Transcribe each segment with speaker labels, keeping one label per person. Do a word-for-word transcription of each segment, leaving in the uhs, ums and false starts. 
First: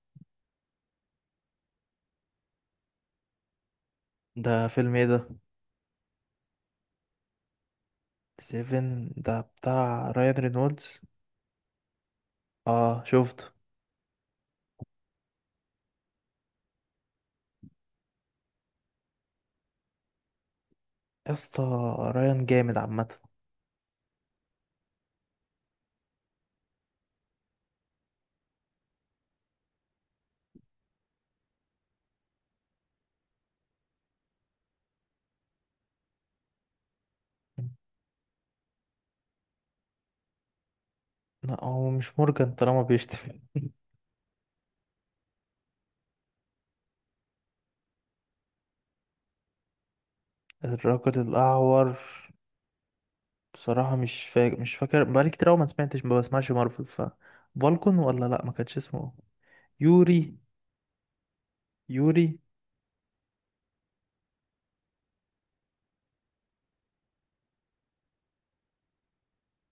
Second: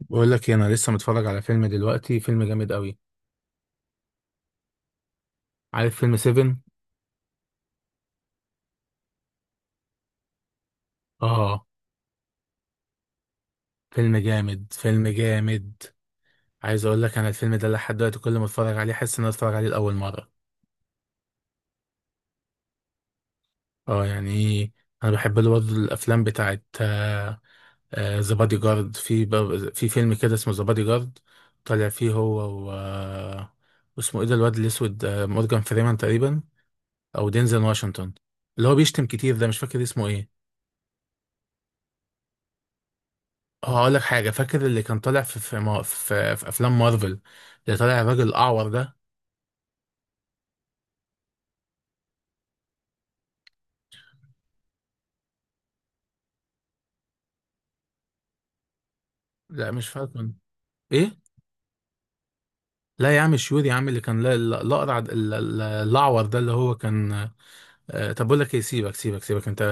Speaker 1: بقول لك إيه، انا لسه متفرج على فيلم دلوقتي، فيلم جامد قوي.
Speaker 2: ده فيلم ايه ده؟
Speaker 1: عارف فيلم سفن؟
Speaker 2: سيفن ده بتاع رايان رينولدز.
Speaker 1: اه.
Speaker 2: اه شفته.
Speaker 1: فيلم جامد، فيلم جامد. عايز اقول لك انا الفيلم ده لحد دلوقتي كل ما اتفرج عليه احس ان انا اتفرج عليه لاول مره.
Speaker 2: يا اسطى رايان جامد عامه.
Speaker 1: اه يعني. انا بحب له برضه الافلام بتاعت ذا بادي جارد، في ب- في فيلم كده اسمه ذا بادي جارد. طالع فيه هو. و آه، اسمه ايه ده، الواد الاسود، آه، مورجان فريمان تقريبا، او دينزل واشنطن، اللي هو بيشتم كتير ده. مش فاكر اسمه ايه.
Speaker 2: لا هو مش مورجان طالما بيشتم.
Speaker 1: هقول لك حاجة، فاكر اللي كان طالع في في, ما- في, في أفلام مارفل، اللي طالع الراجل الأعور ده؟
Speaker 2: الرجل الاعور. بصراحه مش فاكر مش فاكر بقالي كتير أوي ما سمعتش، ما بسمعش مارفل. ف فالكون ولا لا، ما كانش اسمه
Speaker 1: لا مش فاكر، كان-
Speaker 2: يوري؟
Speaker 1: إيه؟
Speaker 2: يوري.
Speaker 1: لا يا عم شيور يا عم، اللي كان لا- لا- الأقرع د- ال- ال- الأعور ده اللي هو كان. آه، طب بقول لك إيه، سيبك سيبك سيبك أنت.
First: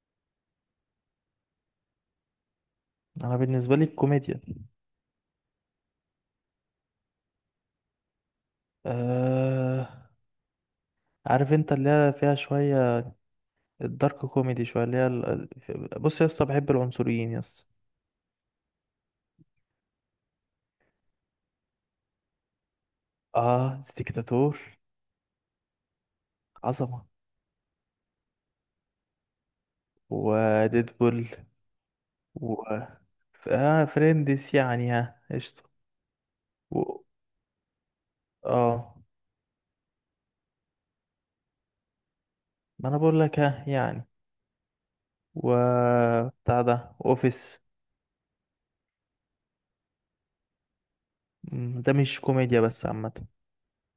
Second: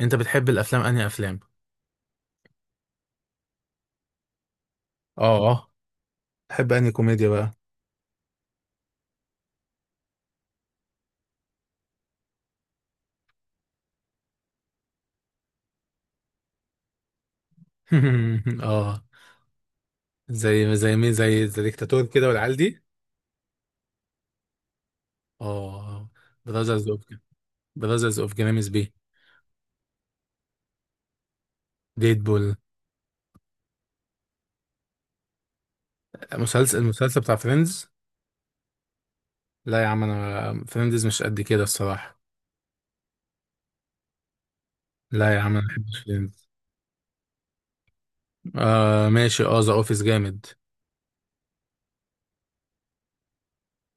Speaker 1: أنت بتحب الأفلام أنهي أفلام؟
Speaker 2: انا بالنسبه لي الكوميديا.
Speaker 1: آه آه. تحب أنهي كوميديا بقى؟
Speaker 2: آه... عارف انت اللي هي فيها شويه، الدارك كوميدي شويه، اللي هي ال... ال- بص يا اسطى، بحب العنصريين يا اسطى.
Speaker 1: آه. زي زي مين؟ زي زي ديكتاتور كده والعيال دي؟
Speaker 2: اه ديكتاتور.
Speaker 1: آه. براذرز أوف،
Speaker 2: عظمة.
Speaker 1: براذرز أوف جرامز بي.
Speaker 2: وديدبول،
Speaker 1: ديدبول.
Speaker 2: و ف- آه فريندس يعني، ها قشطة.
Speaker 1: مسلسل
Speaker 2: و...
Speaker 1: المسلسل بتاع فريندز.
Speaker 2: اه
Speaker 1: لا يا عم، انا فريندز مش قد كده الصراحه.
Speaker 2: ما انا بقول لك، ها يعني.
Speaker 1: لا يا
Speaker 2: و
Speaker 1: عم انا مبحبش فريندز.
Speaker 2: بتاع ده اوفيس.
Speaker 1: آه ماشي، اه ذا اوفيس جامد.
Speaker 2: مم، ده مش كوميديا بس عامة.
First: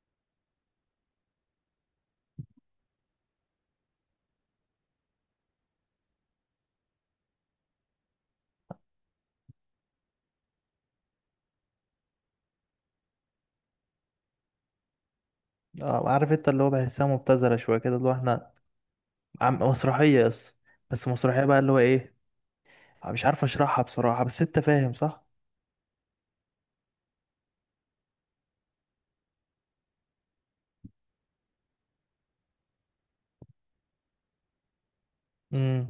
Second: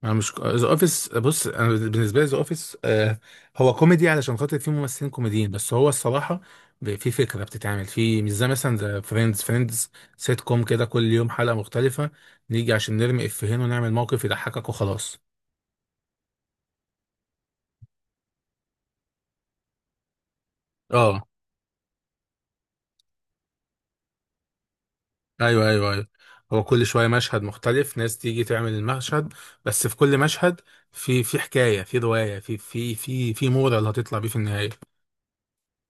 Speaker 1: انا مش ذا اوفيس، بص انا بالنسبه لي ذا اوفيس آه، هو كوميدي علشان خاطر فيه ممثلين كوميديين، بس هو الصراحه ب- في فكره بتتعمل في، مش زي مثلا ذا فريندز. فريندز سيت كوم كده، كل يوم حلقه مختلفه، نيجي عشان نرمي افيهين ونعمل موقف يضحكك وخلاص.
Speaker 2: اه عارف انت اللي هو بحسها مبتذلة شوية كده، اللي هو احنا عم... مسرحية بس، بس
Speaker 1: اه
Speaker 2: مسرحية بقى اللي هو ايه، مش عارف اشرحها بصراحة، بس انت فاهم صح؟
Speaker 1: ايوه ايوه ايوه. هو كل شويه مشهد مختلف، ناس تيجي تعمل المشهد. بس في كل مشهد، في في حكايه، في روايه، في في في في مورا اللي هتطلع بيه في النهايه.
Speaker 2: مم.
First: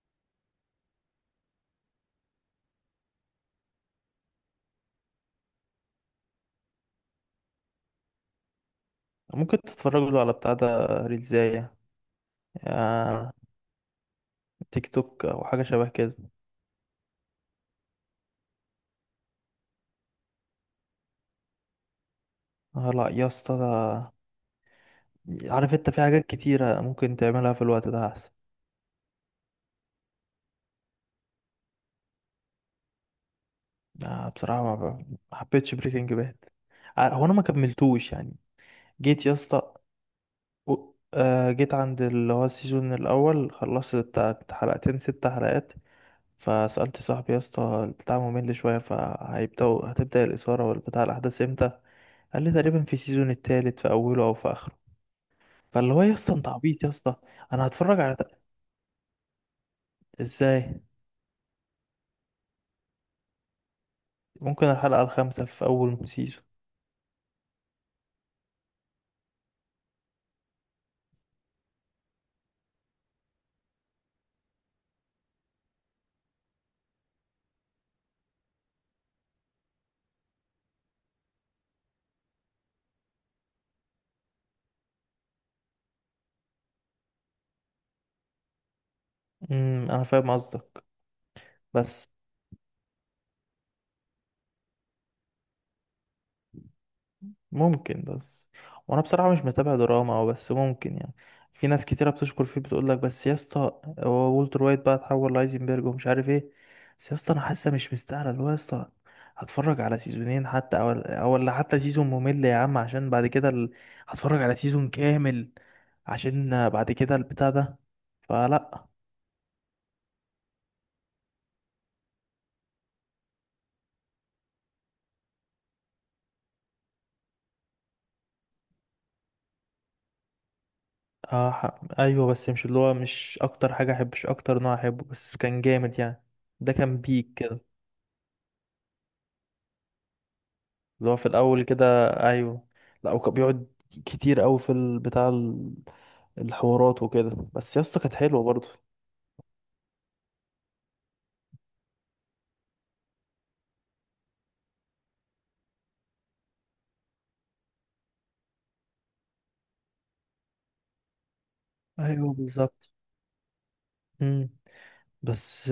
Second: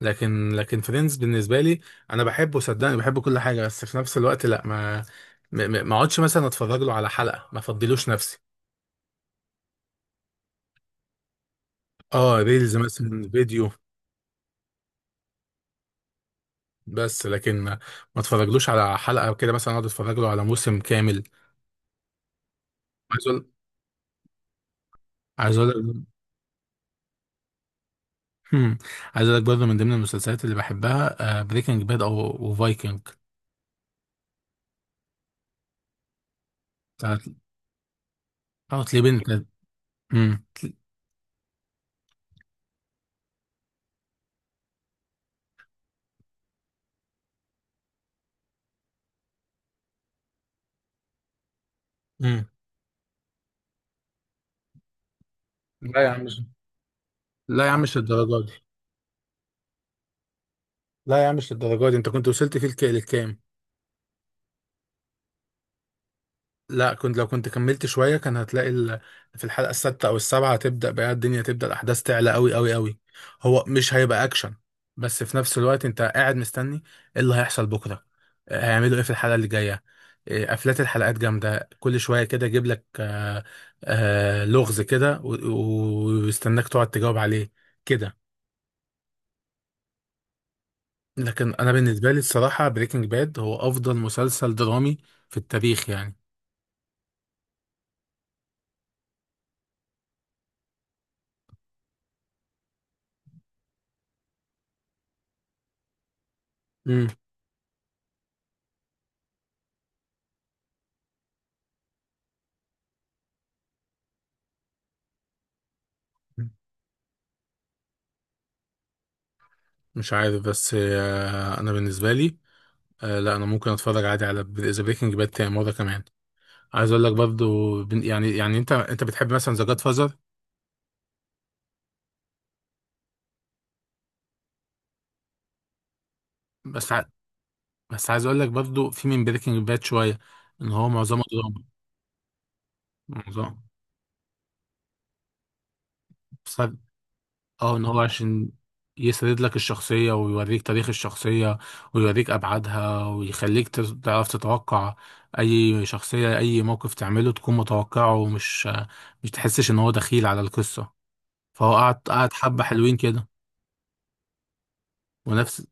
Speaker 1: لكن لكن فريندز بالنسبه لي، انا بحبه صدقني، بحب كل حاجه، بس في نفس الوقت لا، ما ما ما- ما اقعدش مثلا اتفرج له على حلقه، ما افضلوش نفسي.
Speaker 2: ممكن تتفرجوا له على بتاع ده، ريلزاية.
Speaker 1: اه ريلز مثلا،
Speaker 2: آه...
Speaker 1: فيديو.
Speaker 2: تيك توك او حاجة شبه كده.
Speaker 1: بس لكن ما، ما اتفرجلوش على حلقه وكده، مثلا اقعد اتفرج له على موسم كامل.
Speaker 2: آه لا
Speaker 1: عايز
Speaker 2: يا
Speaker 1: اقول
Speaker 2: اسطى، ده
Speaker 1: عايز اقول
Speaker 2: عارف انت في
Speaker 1: لك.
Speaker 2: حاجات كتيرة ممكن تعملها في الوقت ده احسن.
Speaker 1: هم. عايز اقول لك برضه من ضمن المسلسلات اللي بحبها بريكنج باد او فايكنج.
Speaker 2: آه بصراحة ما ما حبيتش بريكنج باد،
Speaker 1: بتاعت.
Speaker 2: هو انا ما كملتوش يعني.
Speaker 1: اه تليبن
Speaker 2: جيت يا
Speaker 1: كانت-
Speaker 2: اسطى،
Speaker 1: هم.
Speaker 2: و- آه جيت عند اللي هو السيزون الاول، خلصت بتاعت حلقتين ست حلقات، فسألت صاحبي يا اسطى، البتاع ممل شوية، فهيبدأوا هتبدأ الإثارة والبتاع الأحداث امتى؟ قال
Speaker 1: امم.
Speaker 2: لي تقريبا في السيزون التالت في أوله أو في آخره. فاللي هو
Speaker 1: لا يا
Speaker 2: يا
Speaker 1: عم
Speaker 2: اسطى،
Speaker 1: مش-
Speaker 2: انت عبيط يا اسطى.
Speaker 1: لا
Speaker 2: انا
Speaker 1: يا عم مش
Speaker 2: هتفرج على،
Speaker 1: للدرجه دي.
Speaker 2: ازاي؟
Speaker 1: لا يا عم مش للدرجه دي، انت كنت وصلت فيه الك- للكام؟
Speaker 2: ممكن الحلقة الخامسة في أول سيزون.
Speaker 1: لا، كنت لو كنت كملت شوية كان هتلاقي ال. في الحلقة السادسة أو السابعة هتبدأ بقى الدنيا، تبدأ الأحداث تعلى أوي أوي أوي. هو مش هيبقى أكشن، بس في نفس الوقت أنت قاعد مستني إيه اللي هيحصل بكرة، آه، هيعملوا إيه في الحلقة اللي جاية. آه، قفلات الحلقات جامدة، كل شوية كده يجيب لك آه، آه، لغز كده و- و- ويستناك تقعد تجاوب عليه كده.
Speaker 2: امم انا فاهم قصدك،
Speaker 1: لكن أنا بالنسبة
Speaker 2: بس
Speaker 1: لي الصراحة بريكنج باد هو أفضل مسلسل درامي في التاريخ يعني.
Speaker 2: ممكن بس، وانا بصراحه مش متابع دراما او بس ممكن يعني. في ناس كتيره بتشكر فيه، بتقول لك بس يا اسطى هو والتر وايت بقى اتحول لايزنبرج ومش عارف ايه.
Speaker 1: مم.
Speaker 2: بس يا اسطى انا حاسه مش مستاهله، اللي هو يا اسطى هتفرج على سيزونين حتى او او ولا حتى سيزون ممل يا عم، عشان بعد كده ال... هتفرج على سيزون كامل عشان بعد كده البتاع ده، فلا.
Speaker 1: مش عارف بس، آه، انا بالنسبه لي، آه، لا انا ممكن اتفرج عادي على ذا بريكنج باد تاني مره كمان. عايز اقول لك برضو بن- يعني، يعني انت انت بتحب مثلا ذا جاد فازر؟
Speaker 2: اه ح- ايوه، بس مش اللي هو مش اكتر حاجه احب، مش اكتر نوع احبه، بس كان جامد يعني. ده
Speaker 1: بس
Speaker 2: كان
Speaker 1: ع...
Speaker 2: بيك كده.
Speaker 1: بس عايز اقول لك برضو في من بريكنج باد شويه ان هو
Speaker 2: اللي هو
Speaker 1: معظمه
Speaker 2: في الاول
Speaker 1: دراما.
Speaker 2: كده، ايوه. لا وكان
Speaker 1: معظمه
Speaker 2: بيقعد كتير قوي في ال- بتاع ال-
Speaker 1: بسبب-
Speaker 2: الحوارات وكده، بس
Speaker 1: اه
Speaker 2: يا
Speaker 1: ان
Speaker 2: اسطى
Speaker 1: هو
Speaker 2: كانت حلوه
Speaker 1: عشان
Speaker 2: برضه.
Speaker 1: يسرد لك الشخصيه، ويوريك تاريخ الشخصيه، ويوريك ابعادها، ويخليك تز- تعرف تتوقع اي شخصيه، اي موقف تعمله تكون متوقعه، ومش، مش تحسش ان هو دخيل على القصه. فهو قعد
Speaker 2: ايوه
Speaker 1: قعد حبة
Speaker 2: بالظبط.
Speaker 1: حلوين كده.
Speaker 2: امم.
Speaker 1: ونفس.
Speaker 2: بس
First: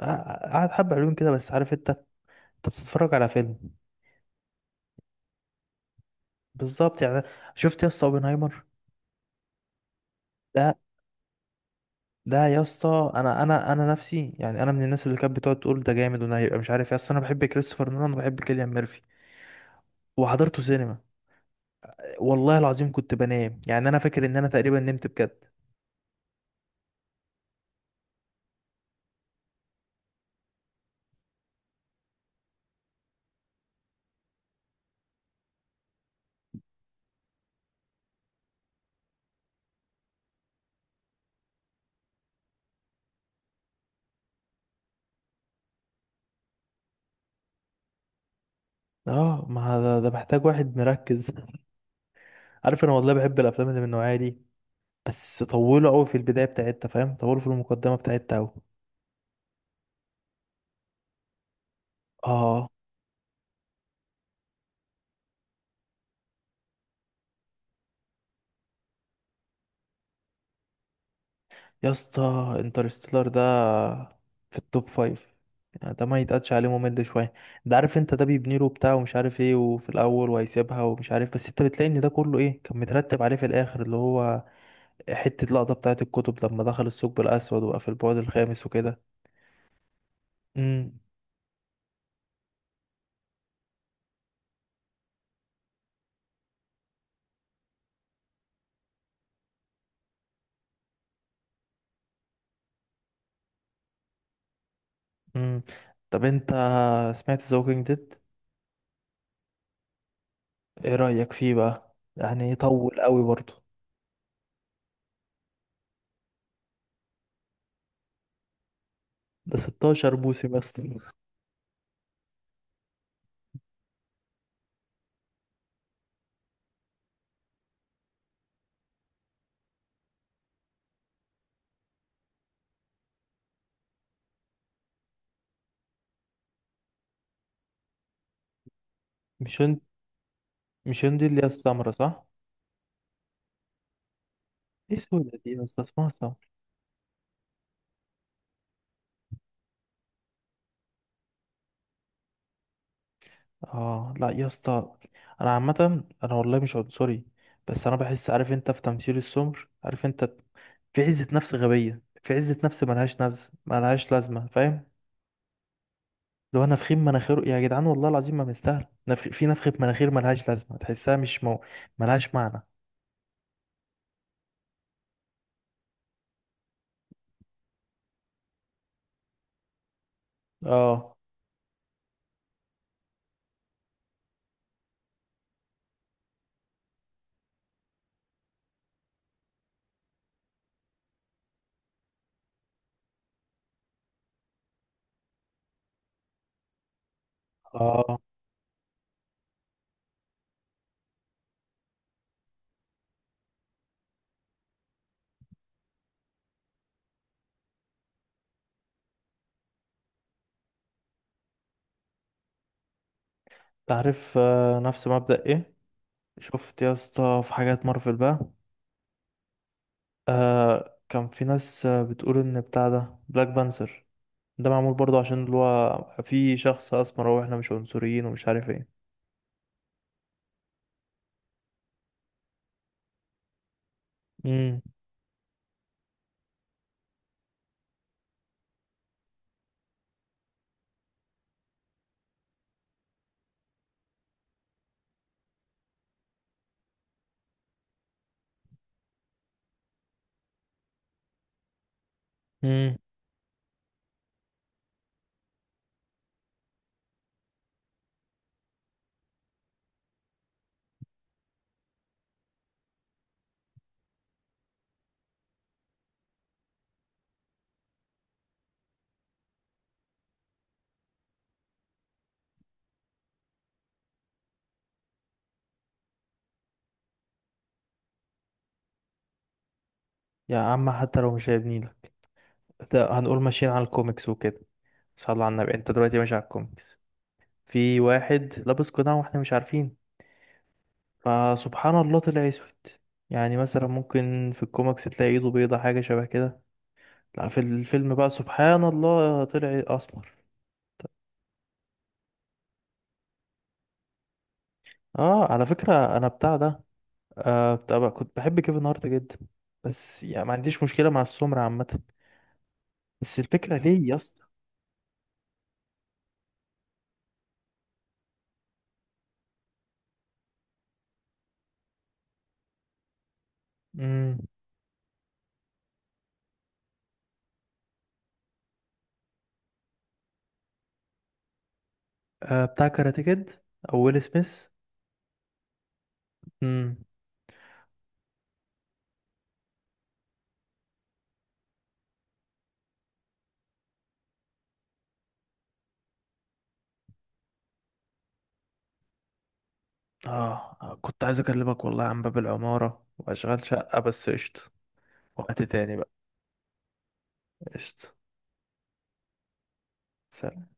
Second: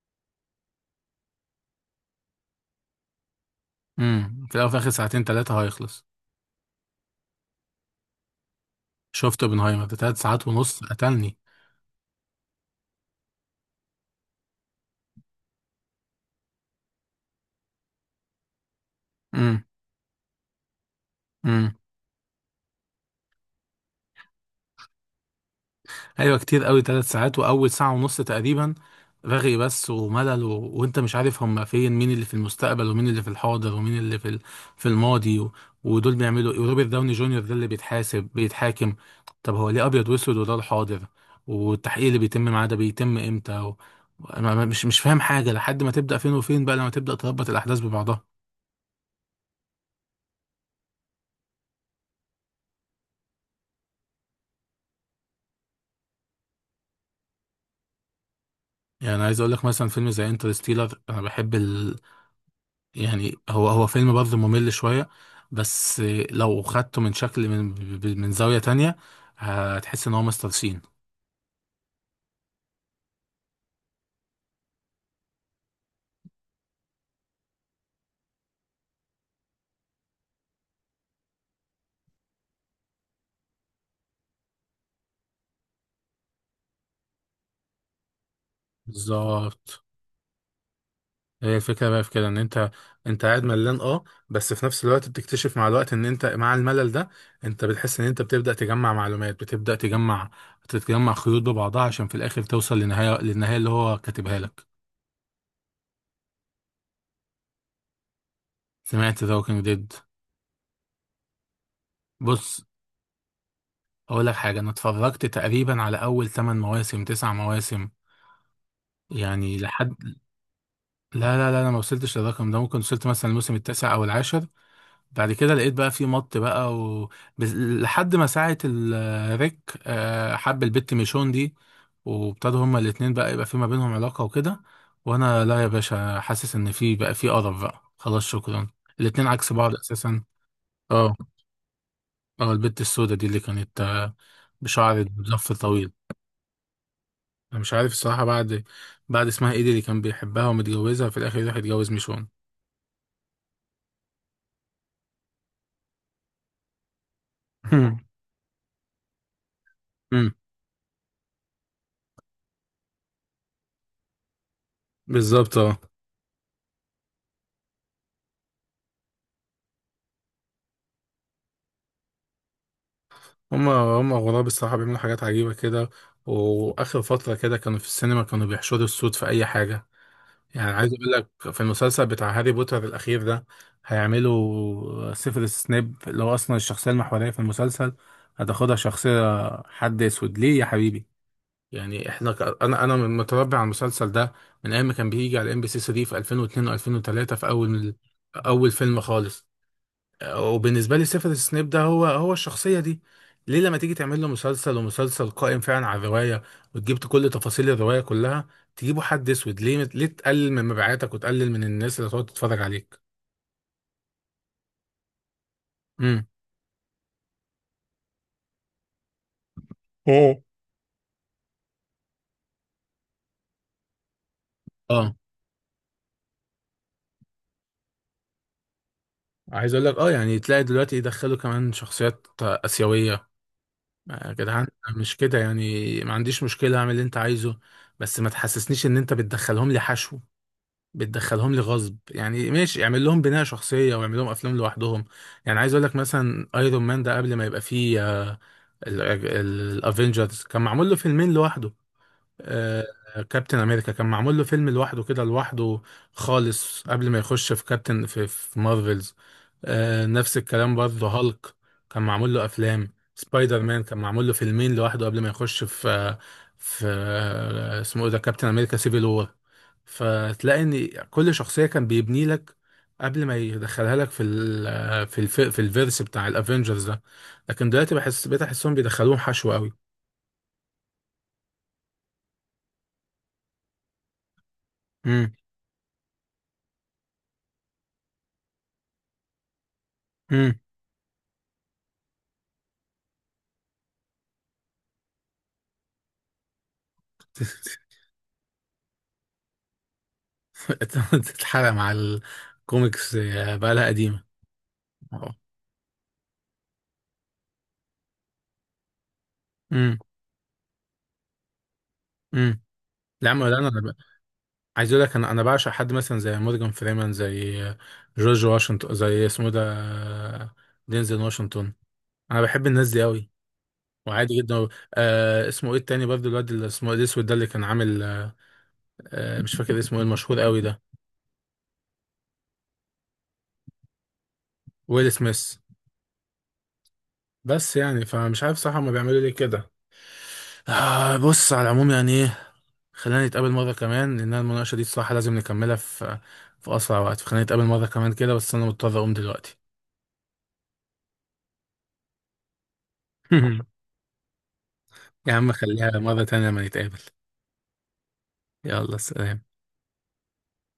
Speaker 2: آه، قعد حبه حلوين كده، بس عارف انت، انت بتتفرج على فيلم.
Speaker 1: امم في الأول وفي الآخر ساعتين تلاتة هيخلص.
Speaker 2: بالظبط يعني. شفت يا اسطى اوبنهايمر
Speaker 1: شفت اوبنهايمر ده، تلات ساعات
Speaker 2: ده؟
Speaker 1: ونص، قتلني.
Speaker 2: ده يا اسطى انا انا انا نفسي يعني، انا من الناس اللي كانت بتقعد تقول ده جامد وده هيبقى مش عارف، يا اسطى انا بحب كريستوفر نولان وبحب كيليان ميرفي، وحضرته سينما،
Speaker 1: امم.
Speaker 2: والله العظيم كنت بنام يعني. انا فاكر ان انا تقريبا نمت بجد.
Speaker 1: ايوه كتير قوي، ثلاث ساعات واول ساعه ونص تقريبا رغي بس وملل و. وانت مش عارف هم فين، مين اللي في المستقبل ومين اللي في الحاضر ومين اللي في ال، في الماضي و، ودول بيعملوا ايه، وروبرت داوني جونيور ده اللي بيتحاسب بيتحاكم، طب هو ليه ابيض واسود وده الحاضر، والتحقيق اللي بيتم معاه ده بيتم امتى و. أنا ما- مش مش فاهم حاجه لحد ما تبدا فين وفين بقى، لما تبدا تربط الاحداث ببعضها.
Speaker 2: اه ما ده, ده محتاج واحد مركز. عارف انا والله بحب الافلام اللي من النوعيه دي، بس طولوا قوي في البدايه بتاعتها، فاهم، طولوا في المقدمه بتاعتها قوي.
Speaker 1: يعني عايز اقول لك مثلا فيلم زي انترستيلر انا بحب،
Speaker 2: اه
Speaker 1: يعني هو هو فيلم برضه ممل شوية، بس لو خدته من شكل، من، من زاوية تانية، هتحس ان هو مستر سين.
Speaker 2: يا اسطى، انترستيلر ده في التوب فايف يعني، ده ما يتقدش عليه ممل شويه. ده عارف انت، ده بيبني له بتاع ومش عارف ايه، وفي الاول وهيسيبها ومش عارف، بس انت بتلاقي ان ده كله ايه كان مترتب عليه في الاخر، اللي هو حته لقطه بتاعه الكتب لما دخل الثقب الاسود، وقف في البعد الخامس وكده.
Speaker 1: بالظبط.
Speaker 2: امم.
Speaker 1: هي الفكرة بقى في كده ان انت، انت قاعد ملان اه، بس في نفس الوقت بتكتشف مع الوقت ان انت مع الملل ده انت بتحس ان انت بتبدأ تجمع معلومات، بتبدأ تجمع، تتجمع خيوط ببعضها عشان في الاخر توصل لنهاية، للنهاية اللي هو كاتبها لك.
Speaker 2: امم طب انت، سمعت ذا ووكينج ديد؟
Speaker 1: سمعت ذا ووكينج ديد.
Speaker 2: ايه رايك فيه بقى، يعني
Speaker 1: بص
Speaker 2: طول قوي برضه.
Speaker 1: اقول لك حاجة، انا اتفرجت تقريبا على اول 8 مواسم، 9 مواسم
Speaker 2: ده
Speaker 1: يعني لحد.
Speaker 2: ستاشر موسم بس.
Speaker 1: لا لا لا، انا ما وصلتش للرقم ده، ممكن وصلت مثلا الموسم التاسع او العاشر. بعد كده لقيت بقى في مط بقى و، بس- لحد ما ساعة الريك آه، حب البت ميشون دي، وابتدوا هما الاتنين بقى يبقى في ما بينهم علاقة وكده، وانا لا يا باشا حاسس ان في بقى، في قرف بقى خلاص شكرا. الاتنين عكس
Speaker 2: مش
Speaker 1: بعض
Speaker 2: هند،
Speaker 1: اساسا.
Speaker 2: مش
Speaker 1: اه.
Speaker 2: هند اللي هي السمرة صح؟
Speaker 1: اه البت السوداء دي اللي كانت آه،
Speaker 2: ايه
Speaker 1: بشعر
Speaker 2: سودا دي
Speaker 1: مزفر
Speaker 2: يا اسطى،
Speaker 1: طويل.
Speaker 2: اسمها سمرة.
Speaker 1: انا مش عارف الصراحة بعد بعد اسمها ايه دي اللي كان بيحبها ومتجوزها، في الاخر راح يتجوز ميشون.
Speaker 2: اه لا يا اسطى، انا عامه انا والله مش عنصري، بس انا بحس عارف انت، في تمثيل السمر عارف انت، في عزة نفس غبية، في عزة نفس ملهاش نفس، ملهاش لازمة، فاهم.
Speaker 1: بالظبط اه.
Speaker 2: لو انا نفخين مناخيره يا جدعان، والله العظيم ما مستاهل نفخ، في نفخة مناخير ملهاش لازمة، تحسها مش مو... ملهاش معنى.
Speaker 1: هما هما غراب الصراحة بيعملوا حاجات عجيبة كده. وآخر فترة كده كانوا في السينما كانوا بيحشروا الصوت في أي حاجة. يعني عايز أقول
Speaker 2: اه
Speaker 1: لك في المسلسل بتاع هاري بوتر الأخير ده هيعملوا سيفيروس سنيب اللي هو أصلا الشخصية المحورية في المسلسل، هتاخدها شخصية حد أسود ليه يا حبيبي؟ يعني احنا ك. انا انا من- متربي على المسلسل ده من ايام ما كان بيجي على ام بي سي تلاتة في ألفين و اثنين و2003 في اول،
Speaker 2: اه.
Speaker 1: اول فيلم خالص. وبالنسبه لي سيفيروس سنيب ده هو هو الشخصيه دي، ليه لما تيجي تعمل له مسلسل، ومسلسل قائم فعلا على الروايه، وتجيب كل تفاصيل الروايه كلها، تجيبوا حد اسود ليه؟ ليه تقلل من مبيعاتك وتقلل من الناس اللي هتقعد تتفرج عليك؟
Speaker 2: تعرف آه، نفس مبدأ ايه،
Speaker 1: امم.
Speaker 2: شفت يا اسطى في حاجات مارفل بقى،
Speaker 1: مم.
Speaker 2: آه كان في ناس آه، بتقول ان بتاع ده بلاك بانثر، ده معمول
Speaker 1: اه
Speaker 2: برضه عشان اللي هو في شخص اسمر، هو احنا مش عنصريين ومش عارف ايه.
Speaker 1: عايز اقول لك اه يعني تلاقي دلوقتي يدخلوا كمان شخصيات اسيويه، آه، يا جدعان.
Speaker 2: امم.
Speaker 1: مش كده يعني، ما عنديش مشكله اعمل اللي انت عايزه، بس ما تحسسنيش ان انت بتدخلهم لي حشو، بتدخلهم لي غصب. يعني ماشي اعمل لهم بناء شخصية واعمل لهم افلام لوحدهم. يعني عايز اقول لك مثلا ايرون مان ده قبل ما يبقى فيه الافنجرز كان معمول له فيلمين لوحده. آه،
Speaker 2: امم.
Speaker 1: كابتن امريكا كان معمول له فيلم لوحده كده، لوحده خالص قبل ما يخش في كابتن في, في مارفلز. آه، نفس الكلام برضه هالك كان معمول له افلام، سبايدر مان كان معمول له فيلمين لوحده قبل ما يخش في آه، في آه، اسمه ايه ده كابتن امريكا سيفيل وور. فتلاقي ان كل شخصيه كان بيبني لك قبل ما يدخلها لك في ال آه، في الف في الفيرس بتاع الافنجرز ده. لكن دلوقتي بحس بقيت احسهم بيدخلوهم حشو قوي.
Speaker 2: يا عم حتى لو مش هيبنيلك، ده هنقول ماشيين على الكوميكس وكده.
Speaker 1: امم.
Speaker 2: صلى على النبي، انت دلوقتي ماشي على الكوميكس، في واحد لابس قناع واحنا مش عارفين،
Speaker 1: امم.
Speaker 2: فسبحان الله طلع اسود. يعني مثلا ممكن في الكوميكس تلاقي ايده بيضة حاجة شبه كده، لا في الفيلم بقى سبحان الله طلع اسمر.
Speaker 1: تتحرق مع الكوميكس، آه، بقى لها قديمه. اه.
Speaker 2: اه على فكرة، انا بتاع ده آه بتاع بقى، كنت بحب كيفن هارت جدا،
Speaker 1: امم.
Speaker 2: بس يعني ما عنديش مشكلة مع السمر عامة،
Speaker 1: امم. لا
Speaker 2: بس
Speaker 1: ما لا، انا
Speaker 2: الفكرة
Speaker 1: أنا ب-
Speaker 2: ليه يا اسطى.
Speaker 1: عايز اقول لك انا انا بعشق حد مثلا زي مورجان فريمان، زي جورج واشنطن، زي اسمه ده، دينزل واشنطن. انا بحب الناس دي قوي وعادي
Speaker 2: امم.
Speaker 1: جدا. آه اسمه ايه التاني برضه الواد اللي اسمه، إيه، الاسود ده اللي كان عامل آه، آه، مش فاكر اسمه ايه المشهور قوي ده.
Speaker 2: آه بتاع كاراتيه كيد، او ويل سميث.
Speaker 1: ويل سميث.
Speaker 2: امم.
Speaker 1: بس يعني فمش عارف صراحه هما بيعملوا ليه كده. آه بص، على العموم يعني خلينا نتقابل مرة كمان لأن المناقشة دي الصراحة لازم نكملها في، في أسرع وقت، فخلينا نتقابل مرة كمان كده، بس أنا مضطر أقوم دلوقتي.
Speaker 2: اه كنت عايز اكلمك والله عن باب العمارة واشغال شقة، بس قشطة.
Speaker 1: يا عم
Speaker 2: وقت
Speaker 1: خليها
Speaker 2: تاني بقى.
Speaker 1: مرة تانية لما نتقابل.
Speaker 2: قشطة.
Speaker 1: يلا سلام.
Speaker 2: سلام.